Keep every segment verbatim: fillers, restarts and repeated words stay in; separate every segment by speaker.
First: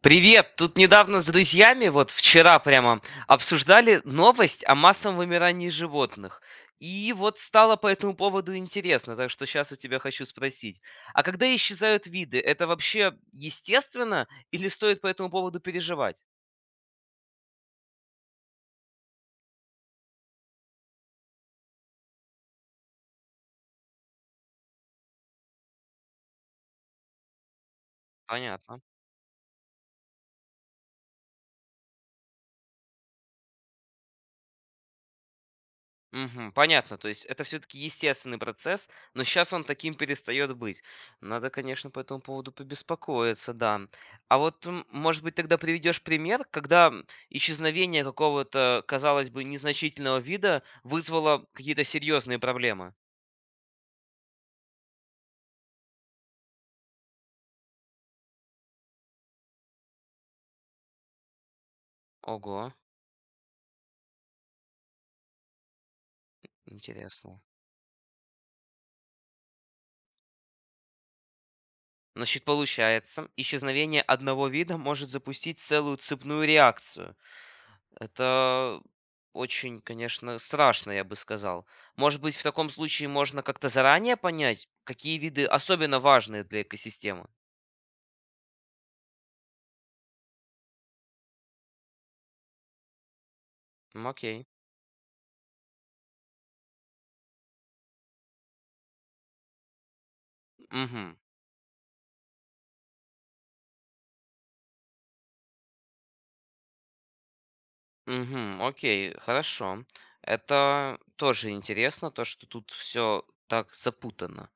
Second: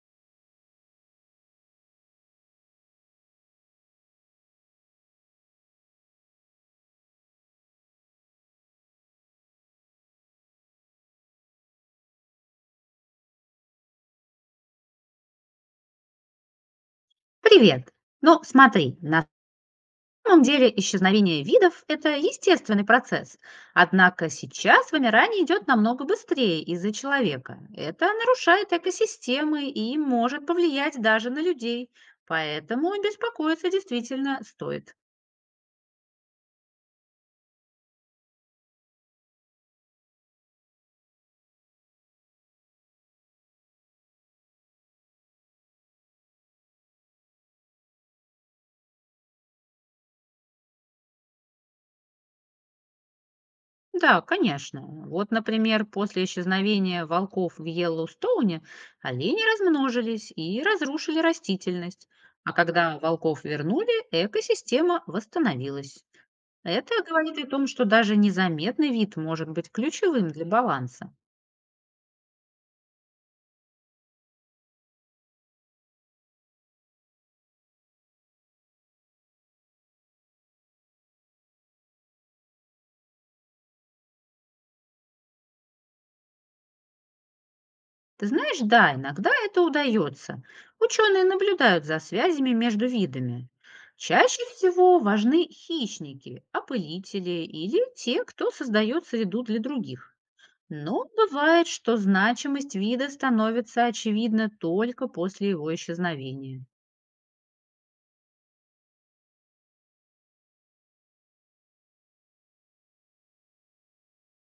Speaker 1: Привет! Тут недавно с друзьями, вот вчера прямо, обсуждали новость о массовом вымирании животных. И вот стало по этому поводу интересно, так что сейчас у тебя хочу спросить. А когда исчезают виды, это вообще естественно или стоит по этому поводу переживать?
Speaker 2: Привет! Ну, смотри, на самом деле исчезновение видов– это естественный процесс. Однако сейчас вымирание идет намного быстрее из-за человека. Это нарушает
Speaker 1: Понятно.
Speaker 2: экосистемы и может повлиять даже на людей. Поэтому беспокоиться действительно стоит.
Speaker 1: Мгм. Понятно, то есть это все-таки естественный процесс, но сейчас он таким перестает быть. Надо, конечно, по этому поводу побеспокоиться, да. А вот, м, может быть, тогда приведешь пример, когда м, исчезновение какого-то, казалось бы, незначительного вида вызвало какие-то серьезные проблемы?
Speaker 2: Да, конечно. Вот, например, после исчезновения волков в Йеллоустоуне олени размножились и разрушили растительность. А
Speaker 1: Ого,
Speaker 2: когда волков вернули, экосистема восстановилась. Это говорит
Speaker 1: интересно.
Speaker 2: о том, что даже незаметный вид может быть ключевым для баланса.
Speaker 1: Значит, получается, исчезновение одного вида может запустить целую цепную реакцию. Это очень, конечно, страшно, я бы сказал. Может быть, в таком случае можно как-то заранее понять, какие виды особенно важны для экосистемы?
Speaker 2: Ты знаешь, да, иногда это удается. Ученые наблюдают за связями между видами.
Speaker 1: М,
Speaker 2: Чаще
Speaker 1: Окей.
Speaker 2: всего важны хищники, опылители или те, кто создает среду для других. Но
Speaker 1: Угу.
Speaker 2: бывает, что значимость вида становится очевидна только после его исчезновения.
Speaker 1: Угу. Окей, хорошо. Это тоже интересно, то, что тут все так запутано.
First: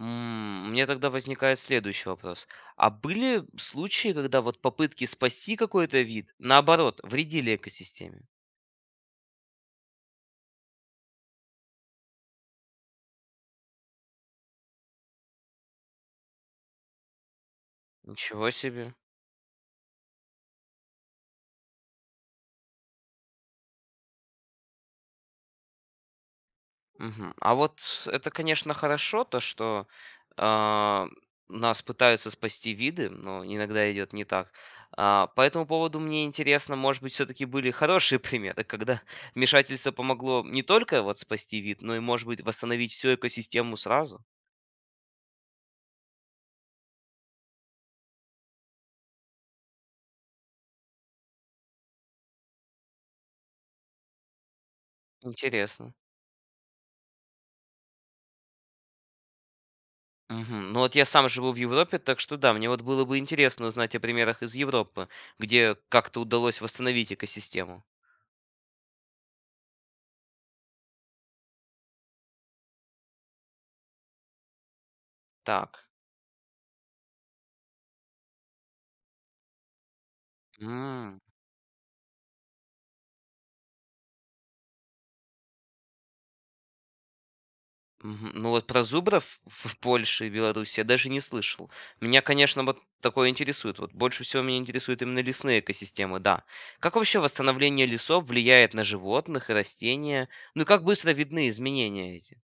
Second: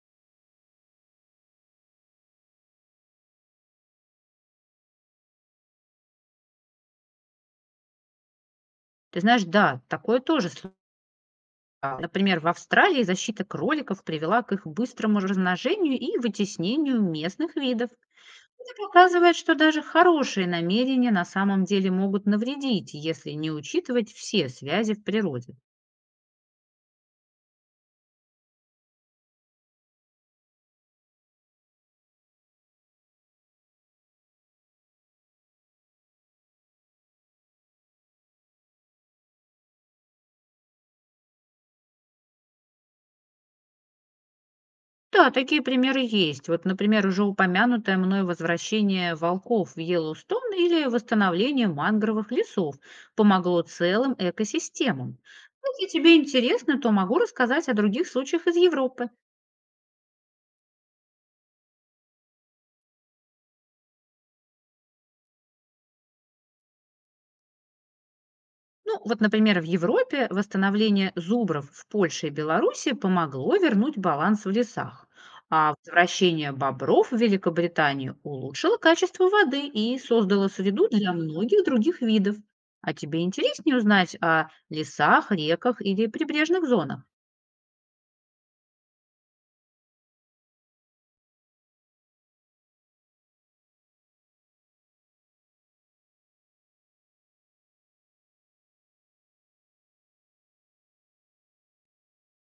Speaker 1: М, Мне тогда возникает следующий вопрос. А были случаи, когда вот попытки спасти какой-то вид, наоборот, вредили экосистеме?
Speaker 2: Ты знаешь, да, такое тоже. Например, в Австралии защита кроликов привела к их быстрому размножению и вытеснению местных видов.
Speaker 1: Ничего
Speaker 2: Это
Speaker 1: себе.
Speaker 2: показывает, что даже хорошие намерения на самом деле могут навредить, если не учитывать все связи в природе.
Speaker 1: Мгм. А вот это, конечно, хорошо, то, что а, нас пытаются спасти виды, но иногда идет не так. А, по этому поводу мне интересно, может быть, все-таки были хорошие примеры, когда вмешательство помогло не только вот спасти вид, но и, может быть, восстановить всю экосистему сразу.
Speaker 2: Да, такие примеры есть. Вот, например, уже упомянутое мной возвращение волков в Йеллоустон или восстановление мангровых лесов помогло целым экосистемам. Ну,
Speaker 1: Интересно.
Speaker 2: Если тебе интересно, то могу рассказать о других случаях из Европы.
Speaker 1: Мгм. Ну вот я сам живу в Европе, так что да, мне вот было бы интересно узнать о примерах из Европы, где как-то удалось восстановить экосистему.
Speaker 2: Ну, вот, например, в Европе восстановление зубров в Польше и Беларуси помогло вернуть баланс в лесах, а
Speaker 1: Так.
Speaker 2: возвращение бобров в Великобританию улучшило качество воды и создало среду для многих других видов. А тебе интереснее узнать о лесах, реках или прибрежных зонах?
Speaker 1: Мгм. Ну вот про зубров в в Польше и Беларуси я даже не слышал. Меня, конечно, вот такое интересует. Вот больше всего меня интересуют именно лесные экосистемы, да. Как вообще восстановление лесов влияет на животных и растения? Ну и как быстро видны изменения эти?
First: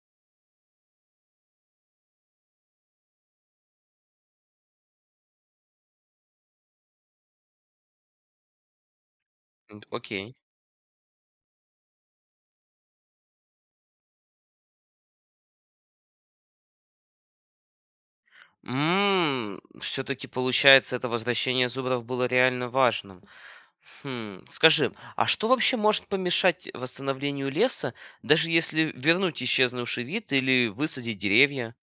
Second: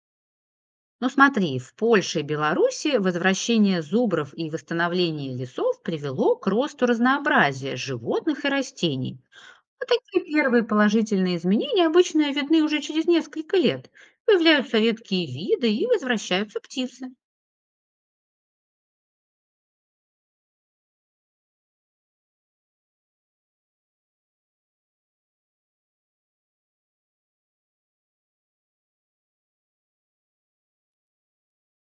Speaker 2: Ну смотри, в Польше и Беларуси возвращение зубров и восстановление лесов привело к росту разнообразия животных и растений.
Speaker 1: М,
Speaker 2: А такие
Speaker 1: Окей.
Speaker 2: первые положительные изменения обычно видны уже через несколько лет. Появляются редкие виды и возвращаются птицы.
Speaker 1: Все-таки получается, это возвращение зубров было реально важным. Хм, скажи, а что вообще может помешать восстановлению леса, даже если вернуть исчезнувший вид или высадить деревья?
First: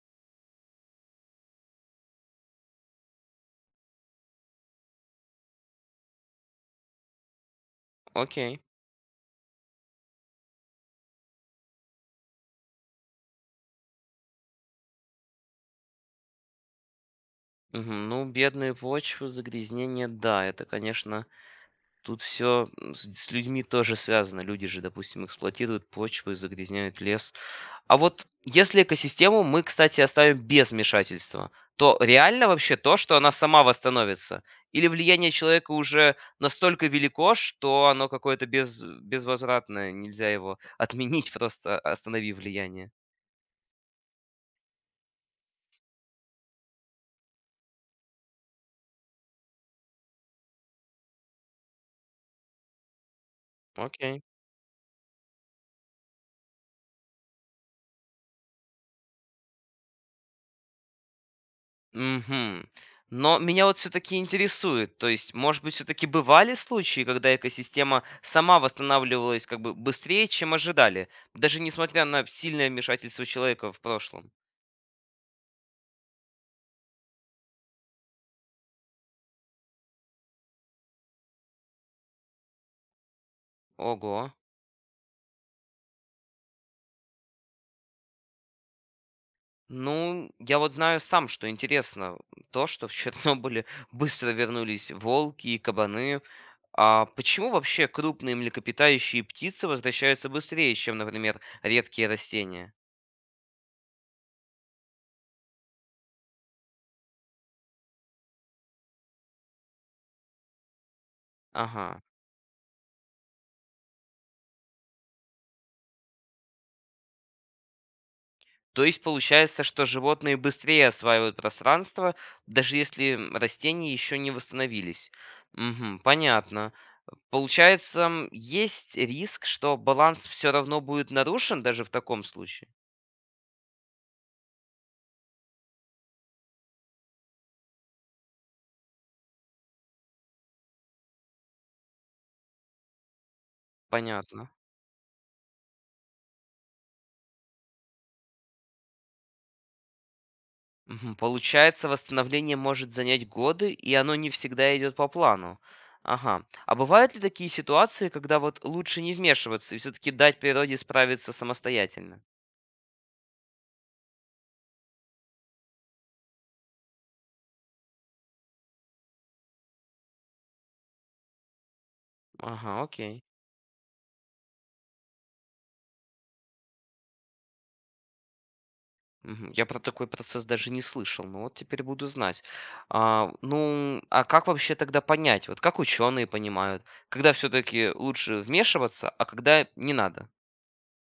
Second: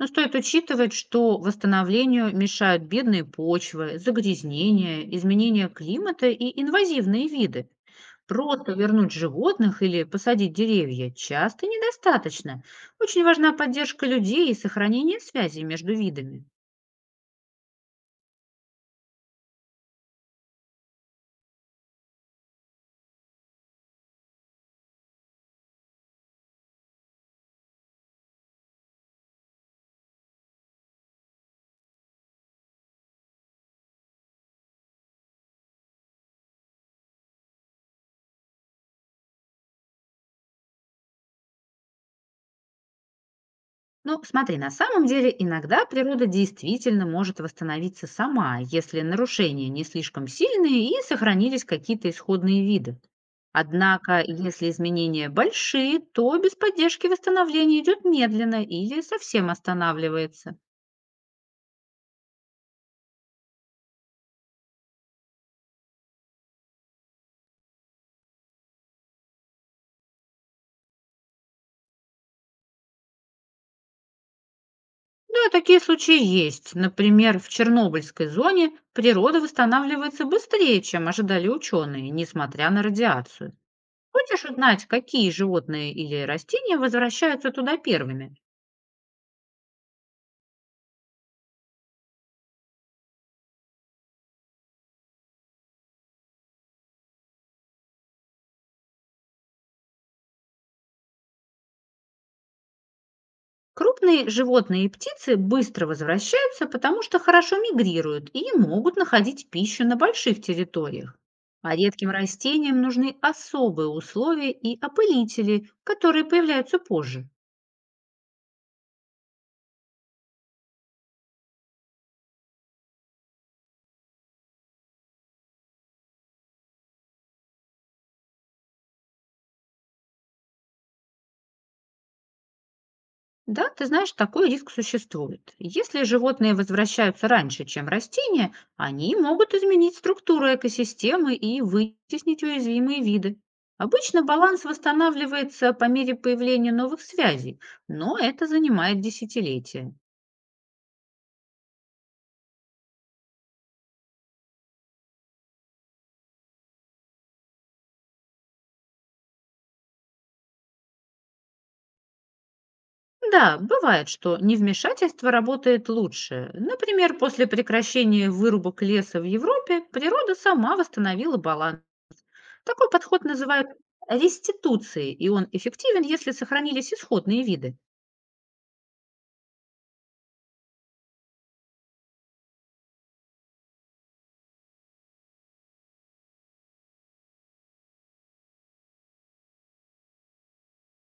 Speaker 2: Но стоит учитывать, что восстановлению мешают бедные почвы, загрязнения, изменения климата и инвазивные виды.
Speaker 1: Окей.
Speaker 2: Просто вернуть животных или посадить деревья часто недостаточно. Очень важна поддержка людей и сохранение связей между видами.
Speaker 1: Мгм. Ну, бедные почвы, загрязнение, да, это, конечно, тут все с, с людьми тоже связано. Люди же, допустим, эксплуатируют почвы, загрязняют лес. А вот если экосистему мы, кстати, оставим без вмешательства, то реально вообще то, что она сама восстановится? Или влияние человека уже настолько велико, что оно какое-то без, безвозвратное, нельзя его отменить, просто остановив влияние?
Speaker 2: Ну, смотри, на самом деле иногда природа действительно может восстановиться сама, если нарушения не слишком сильные и сохранились какие-то исходные виды.
Speaker 1: Окей.
Speaker 2: Однако, если изменения большие, то без поддержки восстановление идет медленно или совсем останавливается.
Speaker 1: Мгм. Но меня вот все-таки интересует, то есть, может быть, все-таки бывали случаи, когда экосистема сама восстанавливалась как бы быстрее, чем ожидали, даже несмотря на сильное вмешательство человека в прошлом?
Speaker 2: Да, такие случаи есть. Например, в Чернобыльской зоне природа восстанавливается быстрее, чем ожидали ученые, несмотря на радиацию.
Speaker 1: Ого.
Speaker 2: Хочешь узнать, какие животные или растения возвращаются туда первыми?
Speaker 1: Ну, я вот знаю сам, что интересно, то, что в Чернобыле быстро вернулись волки и кабаны. А почему вообще крупные млекопитающие и птицы возвращаются быстрее, чем, например, редкие растения?
Speaker 2: Крупные животные и птицы быстро возвращаются, потому что хорошо мигрируют и могут находить пищу на больших территориях. А
Speaker 1: Ага.
Speaker 2: редким растениям нужны особые условия и опылители, которые появляются позже.
Speaker 1: То есть получается, что животные быстрее осваивают пространство, даже если растения еще не восстановились. Мгм, понятно. Получается, м, есть риск, что баланс все равно будет нарушен даже в таком случае.
Speaker 2: Да, ты знаешь, такой риск существует. Если животные возвращаются раньше, чем растения, они могут изменить структуру экосистемы и вытеснить уязвимые виды. Обычно
Speaker 1: Понятно.
Speaker 2: баланс восстанавливается по мере появления новых связей, но это занимает десятилетия.
Speaker 1: Мгм, получается, восстановление может занять годы, и оно не всегда идет по плану. Ага. А бывают ли такие ситуации, когда вот лучше не вмешиваться и все-таки дать природе справиться самостоятельно?
Speaker 2: Да, бывает, что невмешательство работает лучше. Например, после прекращения вырубок леса в Европе природа сама восстановила баланс.
Speaker 1: Ага,
Speaker 2: Такой
Speaker 1: окей.
Speaker 2: подход называют реституцией, и он эффективен, если сохранились исходные виды.
Speaker 1: Мгм. Я про такой процесс даже не слышал, но вот теперь буду знать. А, ну, а как вообще тогда понять? Вот как ученые понимают, когда все-таки лучше вмешиваться, а когда не надо?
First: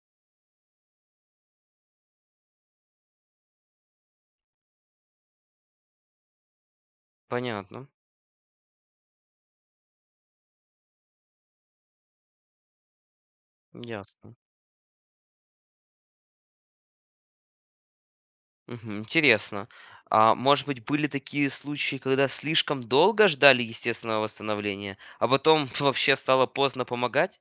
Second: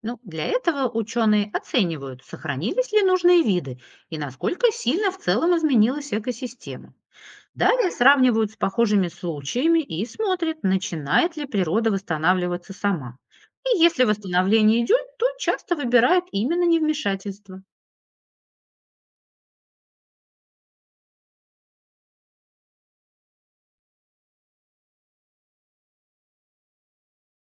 Speaker 2: Ну, для этого ученые оценивают, сохранились ли нужные виды и насколько сильно в целом изменилась экосистема.
Speaker 1: Понятно,
Speaker 2: Далее сравнивают с похожими случаями и смотрят, начинает ли природа восстанавливаться сама. И если
Speaker 1: ясно.
Speaker 2: восстановление идет, то часто выбирают именно невмешательство.
Speaker 1: Мгм, интересно. А может быть, были такие случаи, когда слишком долго ждали естественного восстановления, а потом вообще стало поздно помогать?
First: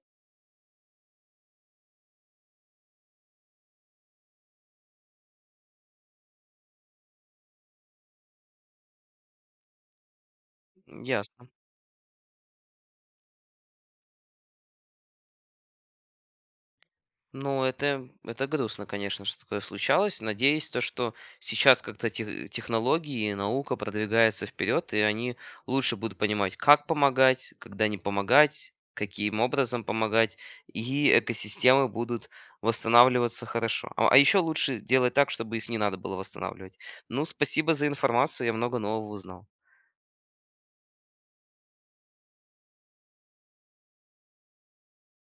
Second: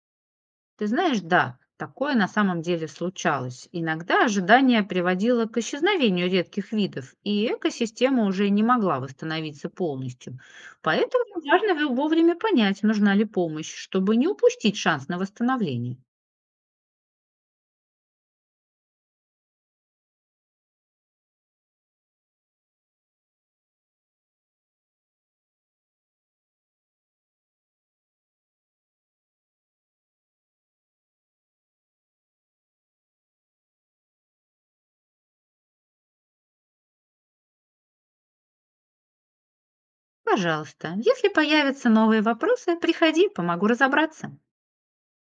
Speaker 2: Ты знаешь, да, такое на самом деле случалось. Иногда ожидание приводило к исчезновению редких видов, и экосистема уже не могла восстановиться полностью. Поэтому
Speaker 1: Ясно.
Speaker 2: важно вовремя понять, нужна ли помощь, чтобы не упустить шанс на восстановление.
Speaker 1: Ну, это, это грустно, конечно, что такое случалось. Надеюсь, то, что сейчас как-то тех- технологии и наука продвигаются вперед, и они лучше будут понимать, как помогать, когда не помогать, каким образом помогать, и экосистемы будут восстанавливаться хорошо. А, а еще лучше делать так, чтобы их не надо было восстанавливать. Ну, спасибо за информацию, я много нового узнал.
Speaker 2: Пожалуйста, если появятся новые вопросы, приходи, помогу разобраться.